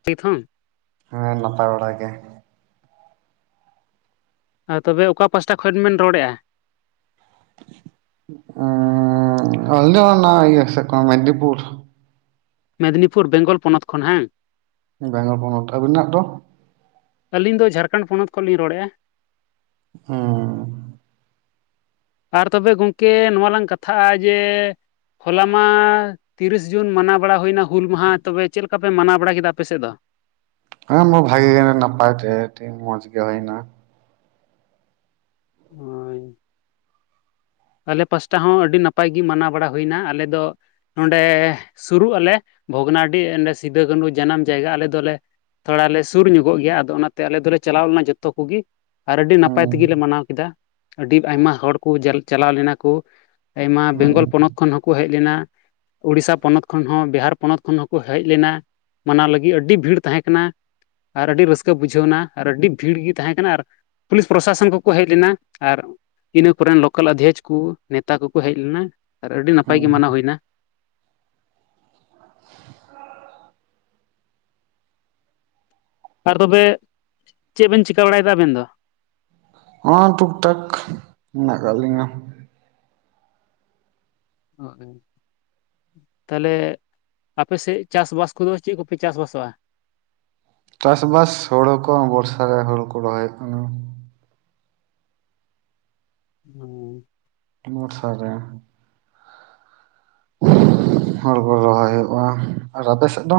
[unintelligible] ᱦᱮᱸ ᱱᱟᱯᱟᱭ ᱵᱟᱲᱟ ᱜᱮ᱾ ᱟᱨ ᱛᱚᱵᱮ ᱚᱠᱟ ᱯᱟᱥᱴᱟ ᱠᱷᱚᱱ ᱵᱮᱱ ᱨᱚᱲᱮᱜᱼᱟ? ᱮᱸᱻ [unintelligible] ᱱᱟ ᱤᱭᱟᱹᱟ ᱥᱮᱫ ᱠᱷᱚᱱ ᱢᱮᱫᱽᱱᱤᱯᱩᱨ᱾ ᱢᱮᱫᱽᱱᱤᱯᱩᱨ ᱵᱮᱝᱜᱚᱞ ᱯᱚᱱᱚᱛ ᱠᱷᱚᱱ ᱦᱟᱝ? ᱵᱮᱝᱜᱚᱞ ᱯᱚᱱᱚᱛ, ᱟᱵᱤᱱᱟᱜ ᱫᱚ? ᱟᱹᱞᱤᱧ ᱫᱚ ᱡᱷᱟᱲᱠᱷᱚᱸᱰ ᱯᱚᱱᱚᱛ ᱠᱷᱚᱱᱞᱤᱧ ᱨᱚᱲᱮᱫᱼᱟ᱾ ᱦᱩᱻ ᱟᱨ ᱛᱚᱵᱮ ᱜᱚᱝᱠᱮ ᱱᱚᱣᱟ ᱞᱝ ᱠᱟᱛᱷᱟᱜᱼᱟ ᱡᱮᱻ ᱦᱚᱞᱟ ᱢᱟᱻ ᱛᱤᱨᱤᱥ ᱡᱩᱱ ᱢᱟᱱᱟᱣ ᱵᱟᱲᱟ ᱦᱩᱭᱱᱟ ᱦᱩᱞ ᱢᱟᱦᱟ ᱛᱚᱵᱮ ᱪᱮᱫ ᱞᱮᱠᱟ ᱯᱮ ᱢᱟᱱᱟᱣ ᱵᱟᱲᱟ ᱠᱮᱫᱟ ᱟᱯᱮᱥᱮᱫ ᱫᱚ? ᱟᱢ ᱦᱚ ᱵᱷᱟᱜᱤ ᱜᱮ ᱱᱟᱯᱟᱭ ᱛᱮ ᱢᱚᱡᱽ ᱜᱮ ᱦᱩᱭ‌ᱱᱟ᱾ ᱦᱳᱭ ᱟᱞᱮ ᱯᱟᱥᱴᱟ ᱦᱚᱸ ᱟᱹᱰᱤ ᱱᱟᱯᱟᱭ ᱜᱤ ᱢᱟᱱᱟᱣ ᱵᱟᱲᱟ ᱦᱩᱭᱱᱟ ᱟᱞᱮ ᱫᱚ ᱱᱚᱸᱰᱮ ᱥᱩᱨᱩᱜ ᱟᱞᱮ ᱵᱷᱚᱜᱽᱱᱟᱰᱤ ᱚᱸᱰᱮ ᱥᱤᱫᱩ ᱠᱟᱹᱱᱩ ᱡᱟᱱᱟᱢ ᱡᱟᱭᱜᱟ ᱟᱞᱮ ᱫᱚᱞᱮ ᱛᱷᱚᱲᱟ ᱞᱮ ᱥᱩᱨ ᱧᱚᱜᱚᱜ ᱜᱤᱭᱟ ᱟᱫᱚ ᱚᱱᱟᱛᱮ ᱟᱞᱮ ᱫᱚᱞᱮ ᱪᱟᱞᱟᱣ ᱞᱮᱱᱟ ᱡᱚᱛᱚ ᱠᱚᱜᱮ, ᱟᱨ ᱟᱹᱰᱤ ᱱᱟᱯᱟᱭ ᱦᱩᱸ ᱛᱮᱜᱮᱞᱮ ᱢᱟᱱᱟᱣ ᱠᱤᱫᱟ ᱟᱹᱰᱤ ᱟᱭᱢᱟ ᱦᱚᱲ ᱠᱚ ᱡᱟ ᱪᱟᱞᱟᱣ ᱞᱮᱱᱟ ᱠᱩ᱾ ᱟᱭᱢᱟ ᱵᱮᱝᱜᱚᱞ ᱦᱩᱸ ᱯᱚᱱᱚᱛ ᱠᱷᱚᱱ ᱦᱚᱸᱠᱚ ᱦᱮᱡ ᱞᱮᱱᱟ᱾ ᱩᱬᱤᱥᱥᱟ ᱯᱚᱱᱚᱛ ᱠᱷᱚᱱ ᱦᱚᱸ ᱵᱤᱦᱟᱨ ᱯᱚᱱᱚᱛ ᱠᱷᱚᱱ ᱦᱚᱸᱠᱚ ᱦᱮᱡ ᱞᱮᱱᱟ᱾ ᱢᱟᱱᱟᱣ ᱞᱟᱹᱜᱤᱫ ᱟᱹᱰᱤ ᱵᱷᱤᱲ ᱛᱟᱦᱮᱸ ᱠᱟᱱᱟ᱾ ᱟᱨ ᱟᱹᱰᱤ ᱨᱟᱹᱥᱠᱟᱹ ᱵᱩᱡᱷᱟᱹᱣᱱᱟ ᱟᱨ ᱟᱹᱰᱤ ᱵᱷᱤᱲ ᱜᱤ ᱛᱟᱦᱮᱸ ᱠᱟᱱᱟ ᱟᱨ ᱯᱩᱞᱤᱥ ᱯᱨᱚᱥᱟᱥᱚᱱ ᱠᱚᱠᱚ ᱦᱮᱡ ᱞᱮᱱᱟ ᱟᱨ ᱤᱱᱟᱹ ᱠᱚᱨᱮᱱ ᱞᱳᱠᱟᱞ ᱟᱫᱷᱚᱠ ᱠᱚ ᱱᱮᱛᱟ ᱠᱚᱠᱚ ᱦᱮᱡ ᱞᱮᱱᱟ ᱟᱨ ᱟᱹᱰᱤ ᱱᱟᱯᱟᱭ ᱦᱩᱸ ᱜᱮ ᱢᱟᱱᱟᱣ ᱦᱩᱭᱱᱟ᱾ [inaudible] ᱟᱨ ᱛᱚᱵᱮ ᱪᱮᱫ ᱵᱮᱱ ᱪᱤᱠᱟᱹ ᱵᱟᱲᱟᱭᱮᱫᱟ ᱟᱵᱮᱱ ᱫᱚ? ᱦᱸ ᱴᱩᱠ ᱴᱟᱠ ᱢᱮᱱᱟᱜ ᱠᱟᱜ ᱞᱤᱧᱟ᱾ [unintelligible] ᱛᱟᱦᱚᱞᱮ ᱟᱯᱮ ᱥᱮᱜ ᱪᱟᱥᱵᱟᱥ ᱠᱚᱫᱚ ᱪᱮᱫ ᱠᱚᱯᱮ ᱪᱟᱥ ᱵᱟᱥᱚᱜᱼᱟ? ᱪᱟᱥᱵᱟᱥ ᱦᱳᱲᱳ ᱠᱚ ᱵᱚᱨᱥᱟ ᱨᱮ ᱦᱳᱬᱳ ᱠᱚ ᱨᱚᱦᱚᱭᱮᱫ ᱠᱟᱱᱟ᱾ [unintelligible] ᱵᱚᱲᱥᱟ ᱨᱮ ᱦᱚᱲᱳ ᱠᱚ ᱨᱚᱦᱚᱭ ᱦᱩᱭᱩᱜᱼᱟ, ᱟᱨ ᱟᱯᱮ ᱥᱮᱫ ᱫᱚ?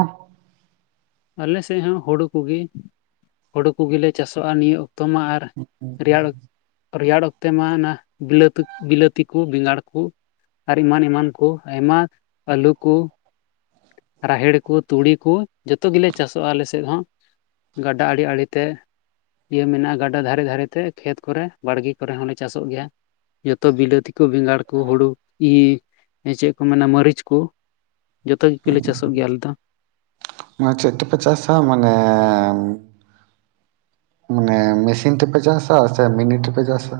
ᱟᱞᱮᱥᱮᱡ ᱦᱚᱸ ᱦᱳᱲᱳ ᱠᱩᱜᱤ ᱦᱳᱲᱩ ᱠᱩᱜᱤ ᱞᱮ ᱪᱟᱥᱚᱜᱼᱟ ᱱᱤᱭᱟᱹ ᱚᱠᱛᱚ ᱢᱟ ᱟᱨ ᱨᱮᱭᱟᱲ ᱨᱮᱭᱟᱲ ᱚᱠᱛᱮ ᱢᱟ ᱚᱱᱟ ᱵᱤᱞᱟᱹᱛᱤ ᱵᱤᱞᱟᱹᱛᱤ ᱠᱩ ᱵᱮᱸᱜᱟᱲ ᱠᱩ, ᱟᱨ ᱮᱢᱟᱱᱻ ᱮᱢᱟᱱ ᱠᱚ, ᱟᱭᱢᱟ ᱟᱹᱞᱩ ᱠᱚ᱾ ᱨᱟᱦᱮᱲ ᱠᱚ, ᱛᱩᱲᱤ ᱠᱚ, ᱡᱚᱛᱚ ᱜᱮᱞᱮ ᱪᱟᱥᱚᱜᱼᱟ ᱟᱞᱮ ᱥᱮᱫ ᱦᱚᱸ ᱜᱟᱰᱟ ᱟᱲᱮ- ᱟᱲᱮ ᱛᱮ᱾ ᱤᱭᱟᱹ ᱢᱮᱱᱟᱜᱼᱟ, ᱜᱟᱰᱟ ᱫᱷᱟᱨᱮ- ᱫᱷᱟᱨᱮᱛᱮ, ᱠᱷᱮᱛ ᱠᱚᱨᱮ, ᱵᱟᱲᱜᱮ ᱠᱚᱨᱮ ᱦᱚᱸᱞᱮ ᱪᱟᱥᱚᱜ ᱜᱮᱭᱟ᱾ ᱡᱚᱛᱚ ᱵᱤᱞᱟᱹᱛᱤ ᱠᱚ, ᱵᱮᱸᱜᱟᱲ ᱠᱚ, ᱦᱩᱲᱩ ᱤ ᱪᱮᱫ ᱠᱚ ᱢᱮᱱᱟ ᱢᱟᱹᱨᱤᱪ ᱠᱚ᱾ ᱡᱚᱛᱚ ᱜᱮᱞᱮ ᱪᱟᱥᱚᱜ ᱜᱮᱭᱟ ᱟᱞᱮ ᱫᱚ᱾ ᱚᱱᱟ ᱪᱮᱛᱮᱯᱮ ᱪᱟᱥᱟ ᱢᱟᱱᱮ ᱢᱟᱱᱮ ᱢᱮᱥᱤᱱ ᱛᱮᱯᱮ ᱪᱟᱥᱟ, ᱥᱮ ᱢᱤᱱᱤ ᱛᱮᱯᱮ ᱪᱟᱥᱟ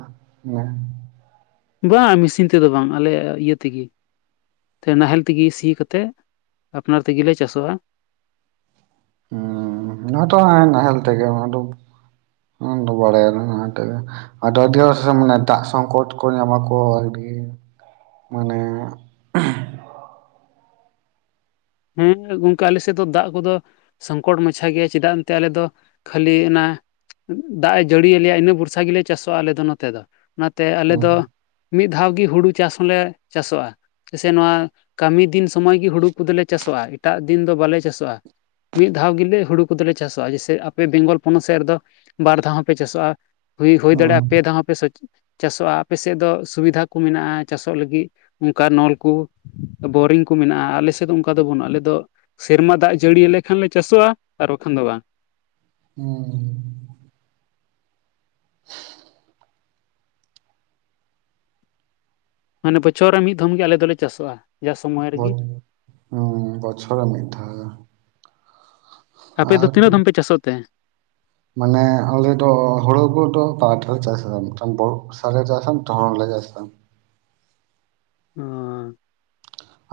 ᱵᱟ ᱢᱮᱥᱤᱱ ᱛᱮᱫᱚ ᱵᱟᱝ ᱟᱞᱮᱭᱟ ᱤᱭᱟᱹ ᱛᱤᱜᱤ ᱛᱮ ᱱᱟᱦᱮᱞ ᱛᱤᱜᱤ ᱥᱤ ᱠᱟᱛᱮᱫ, ᱟᱯᱱᱟᱨ ᱛᱮᱜᱤ ᱞᱮ ᱪᱟᱥᱚᱜᱼᱟ ᱚᱱᱟᱛᱚ ᱦᱟᱸᱟᱭ ᱱᱟᱦᱮᱞ ᱛᱮᱜᱮ ᱚᱱᱟ ᱫᱚ ᱵᱟᱲᱟᱭ ᱟᱞᱮ ᱟᱫᱚ ᱟᱹᱰᱤ ᱦᱚᱲ ᱥᱮᱫ ᱢᱟᱱᱮ ᱫᱟᱜ ᱥᱚᱝᱠᱚᱴ ᱠᱚ ᱧᱟᱢᱟᱠᱚ ᱟᱹᱰᱤ ᱢᱟᱱᱮ ᱦᱮᱸ ᱜᱚᱝᱠᱮ ᱟᱞᱮ ᱥᱮᱫ ᱫᱚ ᱫᱟᱜ ᱠᱚᱫᱚ ᱥᱚᱝᱠᱚᱴ ᱢᱟᱪᱷᱟ ᱜᱮᱭᱟ ᱪᱮᱫᱟᱜ ᱮᱱᱛᱮ ᱟᱞᱮ ᱫᱚ ᱠᱷᱟᱹᱞᱤ ᱚᱱᱟ ᱫᱟᱜ ᱮ ᱡᱟᱹᱲᱤᱭᱟᱞᱮᱭᱟ ᱤᱱᱟᱹ ᱵᱷᱚᱨᱥᱟ ᱜᱮᱞᱮ ᱪᱟᱥᱚᱜᱼᱟ ᱟᱞᱮ ᱫᱚ ᱱᱟᱛᱮ ᱫᱚ, ᱚᱱᱟᱛᱮ ᱟᱞᱮ ᱦᱩᱸ ᱫᱚ ᱢᱤᱫ ᱫᱷᱟᱣ ᱜᱤ ᱦᱩᱲᱩ ᱪᱟᱥ ᱦᱚᱸᱞᱮ ᱪᱟᱥᱚᱜᱼᱟ, ᱥᱮ ᱱᱚᱣᱟ ᱠᱟᱹᱢᱤ ᱫᱤᱱ ᱥᱚᱢᱚᱭ ᱜᱤ ᱦᱩᱲᱩ ᱠᱚᱫᱚᱞᱮ ᱪᱟᱥᱚᱜᱼᱟ, ᱮᱴᱟᱜ ᱫᱤᱱ ᱫᱚ ᱵᱟᱞᱮ ᱪᱟᱥᱚᱜᱼᱟ ᱢᱤᱫ ᱫᱷᱟᱣ ᱜᱤᱞᱮ ᱦᱩᱲᱩ ᱠᱚᱫᱚᱞᱮ ᱪᱟᱥᱚᱜᱼᱟ ᱡᱮᱥᱮ ᱟᱯᱮ ᱵᱮᱝᱜᱚᱞ ᱯᱚᱱᱚᱛ ᱥᱮᱫ ᱨᱮᱫᱚ? ᱵᱟᱨ ᱫᱷᱟᱣ ᱦᱚᱸ ᱯᱮ ᱪᱟᱥᱚᱜᱼᱟ ᱦᱩᱭ ᱦᱩᱭ ᱦᱩᱸ ᱫᱟᱲᱮᱜᱼᱟ ᱯᱮ ᱫᱷᱟᱣ ᱦᱚᱸ ᱯᱮ ᱪᱟᱥᱚᱜᱼᱟ, ᱟᱯᱮ ᱥᱮᱫ ᱫᱚ ᱥᱩᱵᱤᱫᱷᱟ ᱠᱚ ᱢᱮᱱᱟᱜᱼᱟ ᱪᱟᱥᱚᱜ ᱞᱟᱹᱜᱤᱫ᱾ ᱚᱱᱠᱟ ᱱᱚᱞᱠᱩ ᱵᱳᱨᱤᱝ ᱠᱚ ᱢᱮᱱᱟᱜᱼᱟ ᱟᱞᱮᱥᱮᱫ ᱫᱚ ᱠᱟ ᱫᱚ ᱵᱟᱹᱱᱩᱜᱼᱟ ᱟᱞᱮ ᱫᱚ ᱥᱮᱨᱢᱟ ᱫᱟᱜ ᱡᱟᱹᱲᱤᱭᱟᱞᱮ ᱠᱷᱟᱱ ᱞᱮ ᱪᱟᱥᱚᱜᱼᱟ ᱟᱨ ᱵᱟᱠᱷᱟᱱ ᱫᱚ ᱵᱟᱝ ᱦᱩᱸ ᱢᱟᱱᱮ ᱵᱚᱪᱷᱚᱨ ᱨᱮ ᱢᱤᱫ ᱫᱷᱚᱢ ᱜᱤ ᱟᱞᱮ ᱫᱚᱞᱮ ᱪᱟᱥᱚᱜᱼᱟ ᱡᱟ ᱥᱚᱢᱚᱭ ᱨᱮᱜᱮ ᱵᱚᱡ ᱦᱩᱸ ᱵᱚᱪᱷᱚᱨᱮ ᱢᱤᱫ ᱫᱷᱟ ᱟᱯᱮ ᱫᱚ ᱛᱤᱱᱟᱹᱜ ᱫᱚᱢ ᱯᱮ ᱪᱟᱥᱚ ᱛᱮ? ᱢᱟᱱᱮ ᱟᱞᱮ ᱫᱚ ᱦᱩᱲᱩ ᱠᱚᱫᱚ ᱵᱟᱨ ᱫᱷᱟᱣ ᱪᱟᱥᱟᱢ ᱢᱤᱫᱟᱱ ᱵᱚᱨᱥᱟ ᱞᱮ ᱪᱟᱥᱟ [unintelligible] ᱦᱩᱸ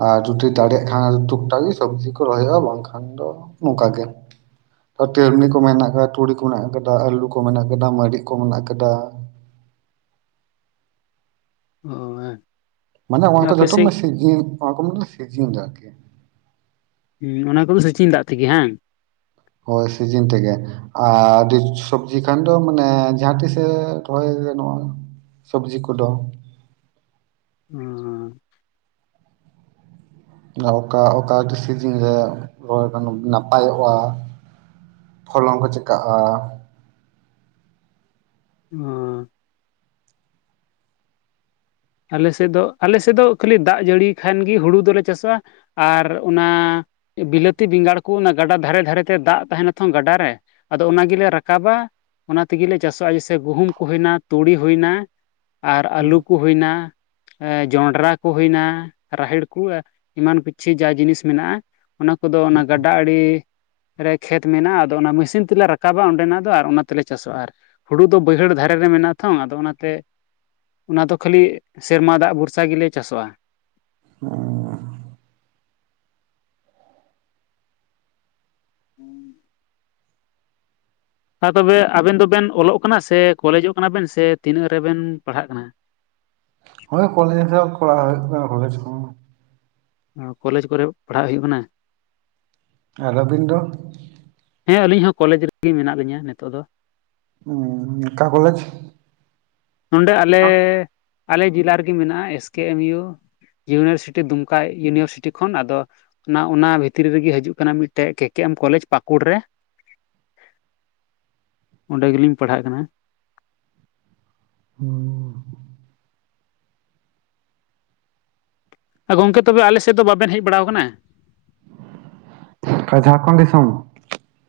ᱟᱨ ᱡᱩᱫᱤ ᱫᱟᱲᱮᱜ ᱠᱷᱟᱱ ᱴᱩᱠ-ᱴᱟᱜᱮ ᱥᱚᱵᱡᱤ ᱠᱚ ᱨᱚᱦᱚᱭᱼᱟ ᱵᱟᱝᱠᱷᱟᱱ ᱫᱚ ᱱᱚᱝᱠᱟᱜᱮ ᱴᱮᱨᱢᱤ ᱠᱚ ᱢᱮᱱᱟᱜ ᱟᱠᱟᱫᱟ, ᱛᱩᱲᱤ ᱠᱚ ᱢᱮᱱᱟᱜ ᱟᱠᱟᱫᱟ, ᱟᱹᱞᱩ ᱠᱚ ᱢᱮᱱᱟᱜ ᱟᱠᱟᱫᱟ, ᱢᱟᱹᱨᱤᱡ ᱠᱚ ᱢᱮᱱᱟᱜ ᱟᱠᱟᱫᱟ᱾ [unintelligible] ᱢᱟᱱᱮ ᱚᱱᱟ ᱠᱚ ᱟᱯᱮ ᱡᱚᱛᱚᱢᱮ ᱥᱮᱫ ᱚᱱᱟ ᱠᱚᱢᱮ ᱥᱤᱡᱤᱱ ᱨᱮ ᱟᱨᱠᱤ ᱦᱩᱸ ᱚᱱᱟ ᱠᱚᱫᱚ ᱥᱮᱪᱤᱱ ᱫᱟᱜ ᱛᱤᱜᱤ ᱦᱟᱝ ᱦᱳᱭ ᱥᱤᱡᱤᱱ ᱛᱮᱜᱮ ᱟᱨ ᱟᱹᱰᱤ ᱥᱚᱵᱡᱤ ᱠᱷᱟᱱ ᱫᱚ ᱢᱟᱱᱮ ᱡᱟᱦᱟᱸ ᱛᱤᱥᱮ ᱨᱚᱦᱚᱭ ᱜᱟᱱᱚ-ᱟ ᱥᱚᱵᱡᱤ ᱠᱚᱫᱚ ᱦᱩᱸ ᱚᱠᱟ ᱚᱠᱟ ᱥᱤᱡᱤᱱ ᱨᱮ ᱨᱚᱦᱚᱭ ᱱᱟᱯᱟᱭᱚᱜᱼᱟ ᱯᱷᱚᱞᱚᱱ ᱠᱚ ᱪᱤᱠᱟᱜᱼᱟ ᱩᱸ ᱟᱞᱮ ᱥᱮᱫ ᱫᱚ ᱟᱞᱮ ᱥᱮᱫ ᱫᱚ ᱠᱷᱟᱹᱞᱤ ᱫᱟᱜ ᱡᱟᱹᱲᱤ ᱠᱷᱟᱱ ᱜᱤ ᱦᱩᱲᱩ ᱫᱚᱞᱮ ᱪᱟᱥᱚᱜᱼᱟ ᱟᱨ ᱚᱱᱟ ᱵᱤᱞᱟᱹᱛᱤ ᱵᱮᱸᱜᱟᱲ ᱠᱚ ᱚᱱᱟ ᱜᱟᱰᱟ ᱫᱷᱟᱨᱮ ᱫᱷᱟᱨᱮ ᱛᱮ ᱫᱟᱜ ᱛᱟᱦᱮᱱᱟ ᱛᱚ ᱜᱟᱰᱟ ᱨᱮ ᱟᱫᱚ ᱚᱱᱟ ᱜᱤᱞᱮ ᱨᱟᱠᱟᱵᱟ ᱚᱱᱟ ᱛᱤᱜᱤᱞᱮ ᱪᱟᱥᱚᱜᱼᱟ ᱡᱮᱥᱮ ᱜᱩᱦᱩᱢ ᱠᱚ ᱦᱩᱭᱱᱟ ᱛᱩᱲᱤ ᱦᱩᱭᱱᱟ ᱟᱨ ᱟᱹᱞᱩ ᱠᱚ ᱦᱩᱭᱱᱟ ᱡᱚᱱᱰᱨᱟ ᱠᱩ ᱦᱩᱭᱱᱟ, ᱨᱟᱦᱮᱲ ᱠᱩ ᱮᱢᱟᱱ ᱩᱪᱪᱷᱮᱡᱟ ᱡᱤᱱᱤᱥ ᱢᱮᱱᱟᱜᱼᱟ ᱚᱱᱟ ᱠᱚᱫᱚ ᱚᱱᱟ ᱜᱟᱰᱟ ᱟᱲᱤ ᱨᱮ ᱠᱷᱮᱛ ᱢᱮᱱᱟᱜᱼᱟ ᱟᱫᱚ ᱚᱱᱟ ᱢᱤᱥᱤᱱ ᱛᱮᱞᱮ ᱨᱟᱠᱟᱵᱟ ᱚᱸᱰᱮᱱᱟᱜ ᱫᱚ ᱟᱨ ᱚᱱᱟ ᱛᱮᱞᱮ ᱪᱟᱥᱚᱜᱼᱟ ᱟᱨ ᱦᱩᱲᱩ ᱫᱚ ᱵᱟᱹᱭᱦᱟᱹᱲ ᱫᱷᱟᱨᱮ ᱨᱮ ᱢᱮᱱᱟᱜᱼᱟ ᱛᱚ ᱟᱫᱚ ᱚᱱᱟᱛᱮ ᱚᱱᱟ ᱫᱚ ᱠᱷᱟᱹᱞᱤ ᱥᱮᱨᱢᱟ ᱫᱟᱜ ᱵᱷᱚᱨᱥᱟ ᱜᱮᱞᱮ ᱪᱟᱥᱚᱜᱼᱟ ᱚᱻ [unintelligible] ᱛᱚᱵᱮ ᱟᱵᱮᱱ ᱫᱚᱵᱮᱱ ᱚᱞᱚᱜ ᱠᱟᱱᱟ ᱥᱮ ᱠᱚᱞᱮᱡᱚᱜ ᱠᱟᱱᱟ ᱵᱮᱱ ᱥᱮ ᱛᱤᱱᱟᱹᱜ ᱨᱮᱵᱮᱱ ᱯᱟᱲᱦᱟᱜ ᱠᱟᱱᱟ? ᱦᱳᱭ ᱠᱚᱞᱮᱡ ᱦᱚ ᱠᱚᱲᱟᱣ ᱦᱳᱭᱳᱜ ᱠᱟᱱᱟ ᱠᱚᱞᱮᱡᱽ ᱠᱚᱦᱚᱸ ᱠᱚᱞᱮᱡᱽ ᱠᱚᱨᱮ ᱯᱟᱲᱦᱟᱜ ᱦᱩᱭᱩᱜ ᱠᱟᱱᱟ ᱟᱨ ᱟᱵᱤᱱ ᱫᱚ? ᱦᱮᱸ ᱟᱹᱞᱤᱧ ᱦᱚᱸ ᱠᱚᱞᱮᱡᱽ ᱨᱮᱜᱮ ᱢᱮᱱᱟᱜ ᱞᱤᱧᱟ ᱱᱤᱛᱚᱜ ᱫᱚ ᱩᱸᱻ ᱚᱠᱟ ᱠᱚᱞᱮᱡᱽ? ᱱᱚᱰᱮ ᱟᱞᱮ ᱟᱞᱮ ᱡᱮᱞᱟ ᱨᱮᱜᱮ ᱢᱮᱱᱟᱜᱼᱟ S K M U university ᱫᱩᱢᱠᱟ ᱤᱭᱩᱱᱤᱵᱷᱟᱨᱥᱤᱴᱤ ᱠᱷᱚᱱ ᱟᱫᱚ ᱚᱱᱟ ᱚᱱᱟ ᱵᱷᱤᱛᱨᱤ ᱨᱮᱜᱮ ᱦᱤᱡᱩᱜ ᱠᱟᱱᱟ ᱢᱤᱫᱴᱮᱡ ᱠᱮ ᱠᱮ ᱮᱢ ᱠᱚᱞᱮᱡᱽ ᱯᱟᱟᱹᱠᱩᱲ ᱨᱮ ᱚᱸᱰᱮ ᱜᱮᱞᱤᱧ ᱯᱟᱲᱦᱟᱜ ᱠᱟᱱᱟ ᱦᱩᱸ ᱜᱚᱝᱠᱮ ᱛᱚᱵᱮ ᱟᱞᱮ ᱥᱮᱫ ᱫᱚ ᱵᱟᱵᱮᱱ ᱦᱮᱡ ᱵᱟᱲᱟᱟᱣ ᱟᱠᱟᱱᱟ? ᱚᱠᱟ ᱡᱷᱟᱲᱠᱷᱚᱱᱰ ᱫᱤᱥᱚᱢ?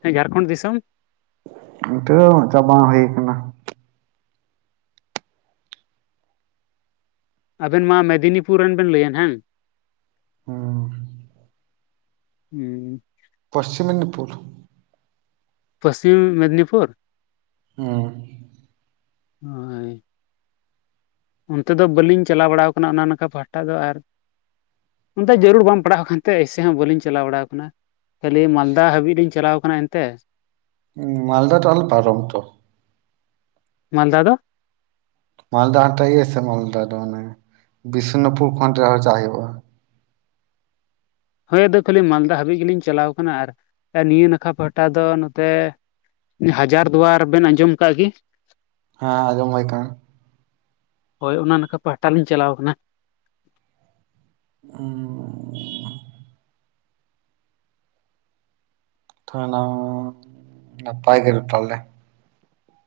ᱦᱮᱸ ᱡᱷᱟᱲᱠᱷᱚᱸᱰ ᱫᱤᱥᱚᱢ ᱱᱤᱛᱟᱹ ᱪᱟᱵᱟ ᱦᱩᱭ ᱠᱟᱱᱟ ᱟᱵᱮᱱ ᱢᱟ ᱢᱮᱫᱽᱱᱤᱯᱩᱨ ᱨᱮᱱ ᱵᱮᱱ ᱞᱟᱹᱭᱮᱱ ᱦᱮᱸ ᱦᱚᱸ ᱦᱮᱸ ᱯᱚᱥᱪᱤᱢ ᱢᱮᱫᱽᱱᱤᱯᱩᱨ ᱯᱚᱥᱪᱤᱢ ᱢᱮᱫᱽᱱᱤᱯᱩᱨ ᱦᱩᱸ ᱦᱳᱭ ᱚᱱᱛᱮ ᱫᱚ ᱵᱟᱹᱞᱤᱧ ᱪᱟᱞᱟᱣ ᱵᱟᱲᱟᱣ ᱟᱠᱟᱱᱟ ᱚᱱᱟ ᱱᱚᱝᱠᱟ ᱯᱟᱦᱟᱴᱟ ᱫᱚ ᱟᱨ ᱚᱱᱛᱮ ᱡᱟᱹᱨᱩᱲ ᱵᱟᱝ ᱯᱟᱲᱟᱣ ᱟᱠᱟᱱ ᱛᱮ ᱮᱭᱥᱮ ᱦᱚᱸ ᱵᱟᱹᱞᱤᱧ ᱪᱟᱞᱟᱣ ᱵᱟᱲᱟᱣ ᱟᱠᱟᱱᱟ ᱠᱷᱟᱹᱞᱤ ᱢᱟᱞᱫᱟ ᱦᱟᱹᱵᱤᱡ ᱞᱤᱧ ᱪᱟᱞᱟᱣ ᱟᱠᱟᱱᱟ ᱮᱱᱛᱮ ᱢᱟᱞᱫᱟ ᱛᱚ ᱟᱞᱮ ᱯᱟᱨᱚᱢ ᱛᱚ ᱢᱟᱞᱫᱟ ᱫᱚ ᱢᱟᱞᱫᱟ [unintelligible] ᱢᱟᱞᱫᱟ ᱫᱚ ᱟᱱᱮ ᱵᱤᱥᱱᱩᱯᱩᱨ ᱠᱷᱚᱱ ᱟᱨᱦᱚᱸ ᱪᱟᱜ ᱦᱩᱭᱩᱜᱼᱟ ᱦᱳᱭ ᱟᱫᱚ ᱠᱷᱟᱹᱞᱤ ᱢᱟᱞᱫᱟ ᱦᱟᱹᱵᱤᱡ ᱜᱮᱞᱤᱧ ᱪᱟᱞᱟᱣ ᱟᱠᱟᱱᱟ ᱟᱨ ᱱᱤᱭᱟᱹ ᱱᱟᱠᱷᱟ ᱯᱟᱦᱴᱟ ᱫᱚ ᱱᱚᱛᱮ ᱦᱟᱡᱟᱨ ᱫᱩᱣᱟᱨ ᱵᱮᱱ ᱟᱸᱡᱚᱢ ᱟᱠᱟᱫ ᱜᱮ ᱦᱮᱸ ᱟᱡᱚᱢ ᱦᱳᱭ ᱠᱟᱱᱟ ᱦᱳᱭ ᱚᱱᱟ ᱱᱟᱠᱷᱟ ᱯᱟᱦᱴᱟ ᱞᱤᱧ ᱪᱟᱞᱟᱣ ᱟᱠᱟᱱᱟ ᱚ ᱛ ᱱᱟ ᱱᱟᱯᱟᱭ ᱜᱮ ᱛᱟᱞᱮ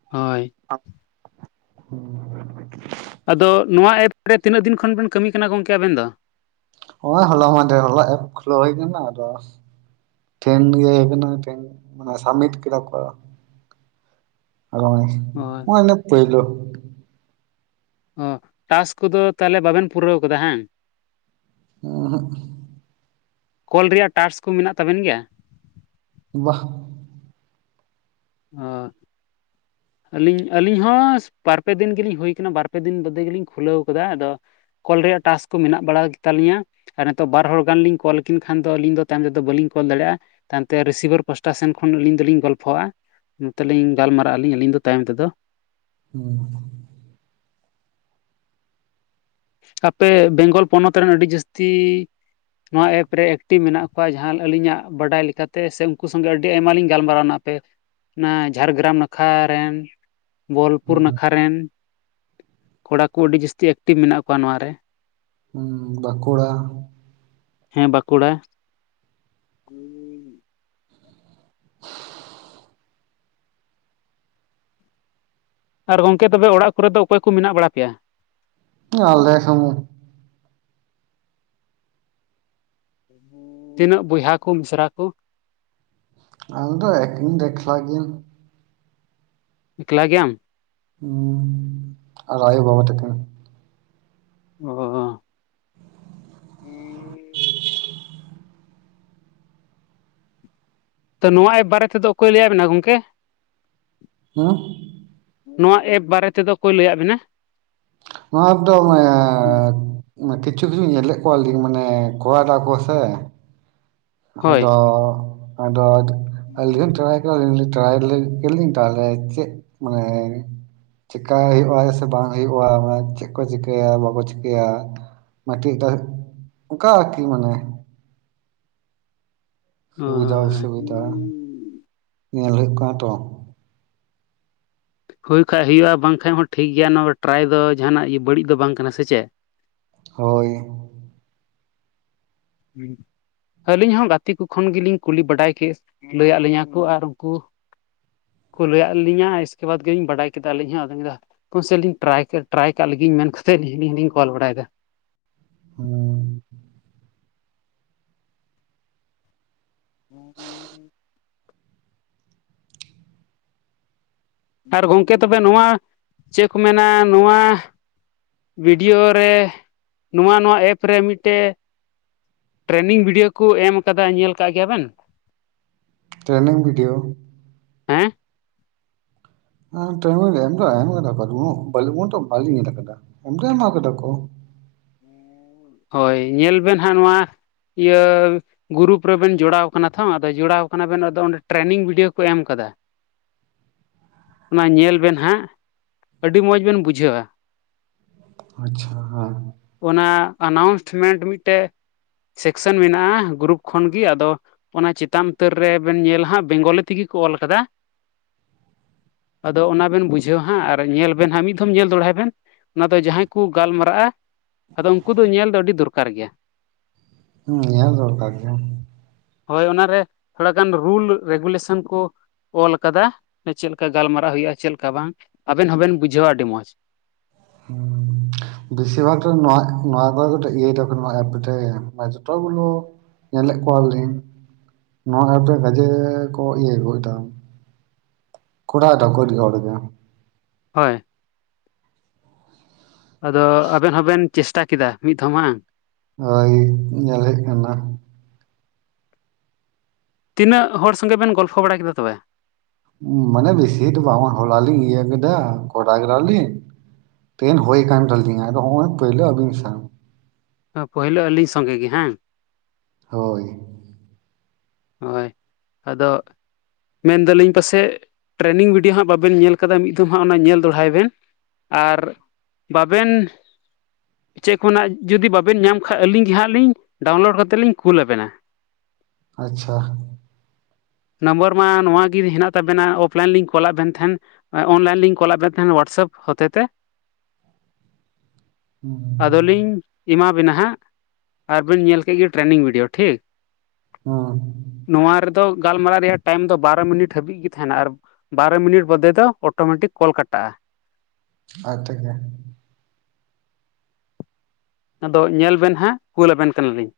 ᱦᱳᱭ [unintelligible] ᱟᱫᱚ ᱱᱚᱣᱟ ᱮᱯ ᱨᱮ ᱛᱤᱱᱟᱹᱜ ᱫᱤᱱ ᱠᱷᱚᱱ ᱵᱮᱱ ᱠᱟᱹᱢᱤ ᱠᱟᱱᱟ ᱜᱚᱝᱠᱮ ᱟᱵᱮᱱ ᱫᱚ? ᱱᱚᱜ-ᱚᱭ ᱦᱚᱞᱟ ᱢᱟᱫᱷᱮᱨ ᱦᱚᱞᱟ ᱮᱯ ᱠᱷᱩᱞᱳ ᱦᱩᱭ ᱠᱟᱱᱟ ᱟᱫᱚ ᱛᱮᱦᱮᱧ ᱜᱮ ᱤᱵᱷᱤᱱᱤᱝ ᱴᱟᱭᱤᱢ ᱢᱟᱱᱮ ᱥᱟᱵᱢᱤᱴ ᱠᱮᱫᱟ ᱠᱚ ᱟᱨᱚᱭ ᱦᱳ [unintelligible] ᱯᱳᱭᱞᱳ ᱚ ᱴᱟᱥᱠ ᱠᱚᱫᱚ ᱛᱟᱦᱚᱞᱮ ᱵᱟᱵᱮᱱ ᱯᱩᱨᱟᱹᱣ ᱠᱟᱫᱟ ᱦᱟᱝ? ᱩᱸᱦᱩᱜ ᱠᱚᱞ ᱨᱮᱭᱟᱜ ᱴᱟᱥᱠ ᱠᱚ ᱢᱮᱱᱟᱜ ᱛᱟᱵᱮᱱ ᱜᱮᱭᱟ? ᱵᱟ ᱚ ᱟᱹᱞᱤᱧ ᱟᱹᱞᱤᱧ ᱦᱚᱸ ᱵᱟᱨ ᱯᱮ ᱫᱤᱱ ᱜᱮᱞᱤᱧ ᱦᱩᱭ ᱟᱠᱟᱱᱟ ᱵᱟᱨ ᱯᱮ ᱫᱤᱱ ᱢᱚᱫᱽᱫᱷᱮ ᱜᱮᱞᱤᱧ ᱠᱷᱩᱞᱟᱹᱣ ᱟᱠᱟᱫᱟ ᱟᱫᱚ ᱠᱚᱞ ᱨᱮᱭᱟᱜ ᱴᱟᱥᱠ ᱠᱚ ᱢᱮᱱᱟᱜ ᱵᱟᱲᱟ ᱜᱮᱛᱟᱞᱤᱧᱟ ᱟᱨ ᱱᱤᱛᱚᱜ ᱵᱟᱨ ᱦᱚᱲ ᱜᱟᱱ ᱞᱤᱧ ᱠᱚᱞ ᱟᱹᱠᱤᱱ ᱠᱷᱟᱱ ᱫᱚ ᱟᱹᱞᱤᱧ ᱫᱚ ᱛᱟᱭᱚᱢ ᱛᱮᱫᱚ ᱵᱟᱹᱞᱤᱧ ᱠᱚᱞ ᱫᱟᱲᱮᱭᱟᱜᱼᱟ, ᱛᱟᱭᱚᱢᱛᱮ ᱨᱤᱥᱤᱵᱷᱟᱨ ᱯᱟᱥᱴᱟ ᱥᱮᱱ ᱠᱷᱚᱱ ᱟᱹᱞᱤᱧ ᱫᱚᱞᱤᱧ ᱜᱚᱞᱯᱷᱚᱜᱼᱟ ᱱᱚᱛᱚᱜ ᱞᱤᱧ ᱜᱟᱞᱢᱟᱨᱟᱜ-ᱟ ᱟᱹᱞᱤᱧ ᱟᱹᱞᱤᱧ‌ᱫᱚ ᱛᱟᱭᱚᱢ ᱛᱮᱫᱚ ᱦᱩᱸ ᱟᱯᱮ ᱵᱮᱝᱜᱚᱞ ᱯᱚᱱᱚᱛ ᱨᱮᱱ ᱟᱹᱰᱤ ᱡᱟᱹᱥᱛᱤ ᱱᱚᱣᱟ ᱮᱯ ᱨᱮ ᱮᱠᱴᱤᱵᱷ ᱢᱮᱱᱟᱜ ᱠᱚᱣᱟ ᱡᱟᱦᱟᱸ ᱟᱹᱞᱤᱧᱟᱜ ᱵᱟᱰᱟᱭ ᱞᱮᱠᱟᱛᱮ ᱥᱮ ᱩᱱᱠᱩ ᱥᱚᱸᱜᱮ ᱟᱹᱰᱤ ᱟᱭᱢᱟ ᱞᱤᱧ ᱜᱟᱞᱢᱟᱨᱟᱣ‌ᱱᱟ ᱟᱯᱮ ᱚᱱᱟ ᱡᱷᱟᱲᱜᱨᱟᱢ ᱱᱟᱠᱷᱟ ᱨᱮᱱ ᱵᱳᱞᱯᱩᱨ ᱱᱟᱠᱷᱟ ᱨᱮᱱ ᱠᱚᱲᱟ ᱠᱚ ᱟᱹᱰᱤ ᱡᱟᱹᱥᱛᱤ ᱮᱠᱴᱤᱵᱷ ᱢᱮᱱᱟᱜ ᱠᱚᱣᱟ ᱱᱚᱣᱟᱣ ᱨᱮ, ᱦᱩᱸ ᱵᱟᱸᱠᱩᱲᱟ, ᱦᱮᱸ ᱵᱟᱸᱠᱩᱲᱟ, [unintelligible] ᱟᱨ ᱜᱚᱢᱠᱮ ᱛᱚᱵᱮ ᱚᱲᱟᱜ ᱠᱚᱨᱮ ᱫᱚ ᱚᱠᱚᱭ ᱠᱚ ᱢᱮᱱᱟᱜ ᱵᱟᱲᱟ ᱯᱮᱭᱟ? ᱟᱞ ᱥ [unintelligible] ᱛᱤᱱᱟᱹᱜ ᱵᱚᱭᱦᱟ ᱠᱚ ᱢᱤᱥᱨᱟ ᱠᱚ? ᱤᱧ ᱫᱚ ᱮᱠᱞᱟ ᱜᱤᱭᱟᱹᱧ ᱾ ᱮᱠᱞᱟ ᱜᱮᱭᱟᱢ? ᱟᱨ ᱟᱭᱳ ᱵᱟᱵᱟ ᱛᱟᱠᱤᱱ᱾ ᱚᱼ ᱛᱚ ᱱᱚᱣᱟ ᱮᱯ ᱵᱟᱨᱮ ᱛᱮᱫᱚ ᱚᱠᱚᱭ ᱞᱟᱹᱭ ᱟᱫ ᱵᱮᱱᱟ ᱜᱚᱢᱠᱮ? ᱦᱮᱸ [unintelligible] ᱱᱚᱣᱟ ᱮᱯ ᱵᱟᱨᱮ ᱛᱮᱫᱚ ᱚᱠᱚᱭ ᱞᱟᱹᱭᱟᱫ ᱵᱮᱱᱟ ᱱᱚᱣᱟ ᱮᱯ ᱫᱚ ᱠᱤᱪᱷᱩ ᱫᱤᱱ ᱧᱮᱞᱮᱫ ᱠᱚᱣᱟ ᱞᱤᱧ ᱢᱟᱱᱮ ᱠᱚᱨᱟᱣ ᱫᱟᱠᱚ ᱥᱮ ᱦᱳᱭ ᱟᱫᱚ ᱟᱹᱞᱤᱧ ᱦᱚᱸ [unintelligible] ᱛᱟᱦᱚᱞᱮ ᱪᱮᱫ ᱢᱟᱱᱮ, ᱪᱤᱠᱟᱹᱭ ᱦᱩᱭᱩᱜᱼᱟ, ᱥᱮ ᱵᱟᱝ ᱦᱩᱭᱩᱜᱼᱟ ᱪᱮᱫ ᱠᱚ ᱪᱤᱠᱟᱹᱭᱟ ᱵᱟᱠᱚ ᱪᱤᱠᱟᱹᱭᱟ, ᱢᱟᱴᱤᱡᱴ [unintelligible] ᱚᱱᱠᱟ ᱟᱨᱠᱤ ᱢᱟᱱᱮ ᱥᱩᱵᱤᱫᱷᱟ ᱦᱳᱭ ᱚᱥᱩᱵᱤᱫᱷᱟ ᱧᱮᱞ ᱦᱩᱭᱩᱜ ᱠᱟᱱᱟ ᱛᱚ᱾ ᱦᱩᱭᱩᱜ ᱠᱷᱟᱱᱡ ᱦᱩᱭᱩᱜᱼᱟ ᱵᱟᱝᱠᱟᱱᱡ ᱦᱚᱸ ᱴᱷᱤᱠ ᱜᱮᱭᱟ ᱱᱚᱣᱟ ᱴᱨᱟᱭ ᱫᱚ ᱡᱟᱦᱟᱱᱟᱜ ᱵᱟᱹᱲᱤᱡ ᱫᱚ ᱵᱟᱝ ᱠᱟᱱᱟ ᱥᱮ ᱪᱮᱫ᱾ ᱦᱳᱭ, ᱦᱮᱸ [unintelligible] ᱟᱹᱞᱤᱧ ᱦᱚᱸ ᱜᱟᱛᱮ ᱠᱚ ᱠᱷᱚᱱ ᱜᱮᱞᱤᱧ ᱠᱩᱞᱤ ᱵᱟᱰᱟᱭ ᱠᱮᱫ ᱞᱟᱹᱭᱟᱫ ᱞᱤᱧᱟᱹᱠᱚ ᱟᱨ ᱩᱱᱠᱩ ᱠᱚ ᱞᱟᱹᱭᱟᱫ ᱞᱤᱧᱟ ᱮᱫᱠᱮᱵᱟᱫ ᱜᱮᱞᱤᱧ ᱵᱟᱰᱟᱭ ᱠᱮᱫᱟ ᱟᱹᱞᱤᱧ ᱦᱚᱸ ᱾ [unintelligible] ᱴᱨᱟᱭ ᱠᱟᱜ ᱞᱟᱹᱜᱤᱧ ᱢᱮᱱ ᱠᱟᱛᱮᱛ ᱟᱹᱞᱤᱧ ᱞᱤᱧ ᱠᱚᱞ ᱵᱟᱲᱟᱭ ᱮᱫᱟ᱾ ᱦ [unintelligible] ᱦᱩᱸ [unintelligible] ᱟᱨ ᱜᱚᱢᱠᱮ ᱛᱚᱵᱮ ᱱᱚᱣᱟ ᱪᱮᱫ ᱠᱚ ᱢᱮᱱᱟ ᱱᱚᱣᱟ ᱵᱷᱤᱰᱤᱭᱳ ᱨᱮ ᱱᱚᱣᱟ ᱮᱯ ᱨᱮ ᱢᱤᱫᱴᱮᱱ ᱴᱨᱮᱱᱤᱝ ᱵᱷᱤᱰᱭᱳ ᱠᱚ ᱮᱢ ᱟᱠᱟᱫᱟ ᱧᱮᱞ ᱟᱠᱟᱫ ᱜᱮᱭᱟ ᱵᱮᱱ? ᱴᱨᱮᱱᱝ ᱵᱷᱤᱰᱤᱭᱳ, ᱦᱮᱸ ᱮᱢ‌‌ ᱫᱚ ᱮᱢ ᱟᱠᱟᱫᱟ ‌ ᱠᱚ ᱩᱱᱟᱹᱜ ᱫᱚ ᱵᱟᱝᱞᱤᱧ ᱧᱮᱞ ᱟᱠᱟᱫᱟ, ᱮᱡ ᱫᱚ ᱮᱢ ᱟᱠᱟᱫᱟ ᱠᱚ ᱦᱳᱭ ᱧᱮᱞ ᱵᱮᱱ ᱦᱟᱸᱜ ᱱᱚᱣᱟ ᱤᱭᱟᱹ ᱜᱩᱨᱩᱯᱷ ᱨᱮᱵᱮᱱ ᱡᱚᱲᱟᱣ ᱠᱟᱱᱟ ᱛᱚ ᱟᱫᱚ ᱚᱸᱰᱮ ᱴᱨᱮᱱᱤᱝ ᱵᱷᱤᱰᱭᱳ ᱠᱚ ᱮᱢ ᱟᱠᱟᱫᱟ᱾ [inaudible] ᱚᱱᱟ ᱧᱮᱞ ᱵᱮᱱ ᱦᱟᱸᱜ ᱟᱹᱰᱤ ᱢᱚᱡᱽ ᱵᱮᱱ ᱵᱩᱡᱷᱟᱹᱣ-ᱟ᱾ ᱟᱪᱪᱷᱟ, ᱦᱮᱸ ᱚᱱᱟ ᱟᱱᱟᱣᱩᱱᱥᱢᱮᱱᱴ ᱢᱤᱫᱴᱮᱱ ᱥᱮᱠᱥᱮᱱ ᱢᱮᱱᱟᱜᱼᱟ ᱜᱩᱨᱩᱯᱷ ᱠᱷᱚᱱᱜᱮ ᱟᱫᱚ ᱚᱱᱟ ᱪᱮᱛᱟᱱ ᱩᱛᱟᱹᱨ ᱨᱮᱵᱮᱱ ᱧᱮᱞᱟ ᱦᱟᱹᱜ ᱵᱮᱝᱜᱚᱞᱤ ᱛᱮᱜᱮ ᱠᱚ ᱚᱞ ᱟᱠᱟᱫᱟ᱾ [inaudible] ᱟᱫᱚ ᱚᱱᱟ ᱵᱮᱱ ᱵᱩᱡᱷᱟᱹᱣᱟ ᱦᱟᱸᱜ ᱟᱨ ᱧᱮᱞ ᱵᱮᱱ ᱦᱟᱸᱜ ᱢᱤᱫ ᱫᱷᱚᱢ ᱧᱮᱞ ᱫᱚᱲᱦᱟᱭ ᱵᱮᱱ᱾ ᱚᱱᱟ ᱫᱚ ᱡᱟᱦᱟᱸᱭ ᱠᱩ ᱜᱟᱞᱢᱟᱨᱟᱜ-ᱟ ᱟᱫᱚ ᱩᱱᱠᱩ ᱫᱚ ᱧᱮᱞ ᱫᱚ ᱟᱹᱰᱤ ᱫᱚᱨᱠᱟᱨ ᱜᱮᱭᱟ᱾ ᱦᱩᱸ ᱧᱮᱞ‌ ᱫᱚᱲᱠᱟᱨ ᱜᱮᱭᱟ᱾ ᱦᱚᱭ ᱚᱱᱟ ᱨᱮ ᱛᱷᱚᱲᱟ ᱜᱟᱱ ᱨᱩᱞ ᱨᱮᱜᱩᱞᱮᱥᱚᱱ ᱠᱚᱼᱼ ᱚᱞ ᱟᱠᱟᱫᱟ ᱪᱮᱫ ᱞᱮᱠᱟ ᱜᱟᱞᱢᱟᱨᱟᱜ ᱦᱩᱭᱩᱜ-ᱟ ᱪᱮᱫ ᱞᱮᱠᱟ ᱵᱟᱝ ᱟᱵᱮᱱ ᱦᱚᱸ ᱵᱮᱱ ᱵᱩᱡᱷᱟᱹᱣᱟ ᱟᱹᱰᱤ ᱢᱚᱡ᱾ ᱦᱩᱸᱻ᱾ ᱵᱮᱥᱤᱨ ᱵᱷᱟᱜ ᱨᱮ ᱱᱚᱣᱟ ᱱᱚᱣᱟ ᱫᱚ ᱢᱤᱫᱴᱮᱡ ᱤᱭᱟᱹ ᱫᱚ ᱠᱟᱱᱟ ᱱᱚᱣᱟ ᱮᱯ ‌ᱢᱤᱫᱴᱮᱡ ᱡᱚᱴᱟ ᱵᱚᱞᱚ ᱼᱼ ᱧᱮᱞᱮᱜ ᱠᱚᱣᱟ ᱞᱤᱧ ᱱᱚᱣᱟ ᱮᱯ ᱨᱮ ᱜᱟᱡᱮ ᱠᱚ ᱤᱭᱟᱹ ᱜᱚᱜ ᱫᱟ᱾ ᱠᱚᱲᱟ ᱫᱚ ᱠᱩᱲᱤ ᱦᱚᱲ ᱜᱮ᱾ ᱦᱚᱭ᱾ ᱟᱫᱚ ᱟᱵᱮᱱ ᱦᱚᱸ ᱵᱮᱱ ᱪᱮᱥᱴᱟ ᱠᱮᱫᱟ ᱢᱤᱫ ᱫᱷᱟᱣ ᱢᱟᱝ? ᱦᱚᱭ ᱧᱮᱞ ᱦᱩᱭᱩᱜ ᱠᱟᱱᱟ᱾ ᱛᱤᱱᱟᱹᱜ ᱦᱚᱲ ᱥᱚᱸᱜᱮ ᱵᱮᱱ ᱜᱚᱞᱯᱷᱚ ᱵᱟᱲᱟ ᱠᱮᱫᱟ ᱛᱚᱵᱮ? ᱩᱸ ᱢᱟᱱᱮ ᱵᱮᱥᱤ ᱫᱚ ᱵᱟᱝ ᱦᱚᱸᱜᱼᱚᱭ ᱦᱚᱞᱟ ᱞᱤᱧ ᱤᱭᱟᱹ ᱠᱮᱫᱟ ᱠᱚᱨᱟᱣ ᱠᱮᱫᱟ ᱞᱤᱧᱼᱼ ᱛᱤᱦᱤᱱ ᱦᱳᱭ ᱠᱟᱱ ᱛᱟᱹᱞᱤᱧᱟ ᱟᱫᱚ ᱦᱚᱸᱜᱼᱚᱭ ᱯᱟᱹᱭᱞᱟᱹ ᱟᱵᱤᱱ ᱥᱟᱶ᱾ ᱯᱳᱭᱞᱳ ᱟᱹᱞᱤᱧ ᱥᱚᱸᱜᱮ ᱜᱮ ᱦᱟᱝ᱾ ᱦᱳᱭ᱾ ᱦᱚᱭ ᱟᱫᱚ᱾ ᱢᱮᱱ ᱫᱟᱹᱞᱤᱧ ᱯᱟᱥᱮᱡ ᱴᱨᱮᱱᱤᱝ ᱵᱤᱰᱭᱳ ᱦᱟᱸᱜ ᱵᱟᱵᱮᱱ ᱧᱮᱞ ᱠᱟᱫᱟ ᱢᱤᱫ ᱫᱚᱢ ᱦᱟᱸᱜ ᱚᱱᱟ ᱧᱮᱞ ᱫᱚᱲᱦᱟᱭ ᱵᱮᱱ᱾ ᱟᱨ ᱵᱟᱵᱮᱱᱼᱼ ᱪᱮᱜ ᱠᱷᱚᱱᱟᱜ ᱡᱩᱫᱤ ᱵᱟᱵᱤᱱ ᱧᱟᱢ ᱠᱷᱟᱡ ᱟᱹᱞᱤᱧ. ᱜᱮ ᱦᱟᱸᱜ ᱞᱤᱧ ᱰᱟᱣᱩᱱᱞᱳᱰ ᱠᱟᱛᱮᱜ ᱞᱤᱧ ᱠᱩᱞ ᱟᱵᱮᱱᱟ᱾ ᱟᱪᱪᱷᱟ᱾ ᱱᱚᱢᱵᱚᱨ ᱢᱟ ᱱᱚᱶᱟ ᱜᱤ ᱦᱮᱱᱟᱜ ᱛᱟᱵᱮᱱᱟ ᱚᱯᱷᱞᱟᱭᱤᱱ ᱞᱤᱧ ᱠᱚᱞᱟᱜ ᱵᱮᱱ ᱛᱟᱦᱮᱸᱱ᱾ ᱮᱸ ᱚᱱᱞᱟᱭᱤᱱ ᱞᱤᱧ ᱠᱚᱞᱟᱜ ᱵᱮᱱ ᱛᱟᱦᱮᱱ ᱚᱣᱟᱴᱥᱚᱯ ᱦᱚᱛᱮ ᱛᱮ᱾ ᱦᱩᱸ ᱟᱫᱚ ᱞᱤᱧᱼᱼ ᱤᱢᱟ ᱵᱤᱱᱟ ᱦᱟᱸᱜ ᱟᱨ ᱵᱤᱱ ᱧᱮᱞ ᱠᱮᱜ ᱜᱤ ᱴᱨᱮᱱᱤᱝ ᱵᱷᱤᱰᱤᱭᱳ ᱴᱷᱤᱠ᱾ ᱦᱚᱸ᱾ ᱱᱚᱣᱟ ᱨᱮᱫᱚ ᱜᱟᱞᱢᱟᱨᱟᱣ ᱨᱮᱭᱟᱜ ᱴᱟᱭᱤᱢ ᱫᱚ ᱵᱟᱨᱚ ᱢᱤᱱᱤᱴ ᱦᱟᱹᱵᱤᱡ ᱜᱮ ᱛᱟᱦᱮᱱᱟ ᱟᱨᱼᱼ ᱵᱟᱨᱚ ᱢᱤᱱᱤᱴ ᱵᱟᱫᱮ ᱫᱚ ᱚᱴᱚᱢᱮᱴᱤᱠ ᱠᱚᱞ ᱠᱟᱴᱟᱜ-ᱟ᱾ ᱟᱡ ᱛᱮᱜᱮ᱾ ᱟᱫᱚ ᱧᱮᱞ ᱵᱮᱱ ᱦᱟᱸᱜ ᱠᱩᱞ ᱟᱵᱮᱱ ᱠᱟᱱᱟ ᱞᱤᱧ᱾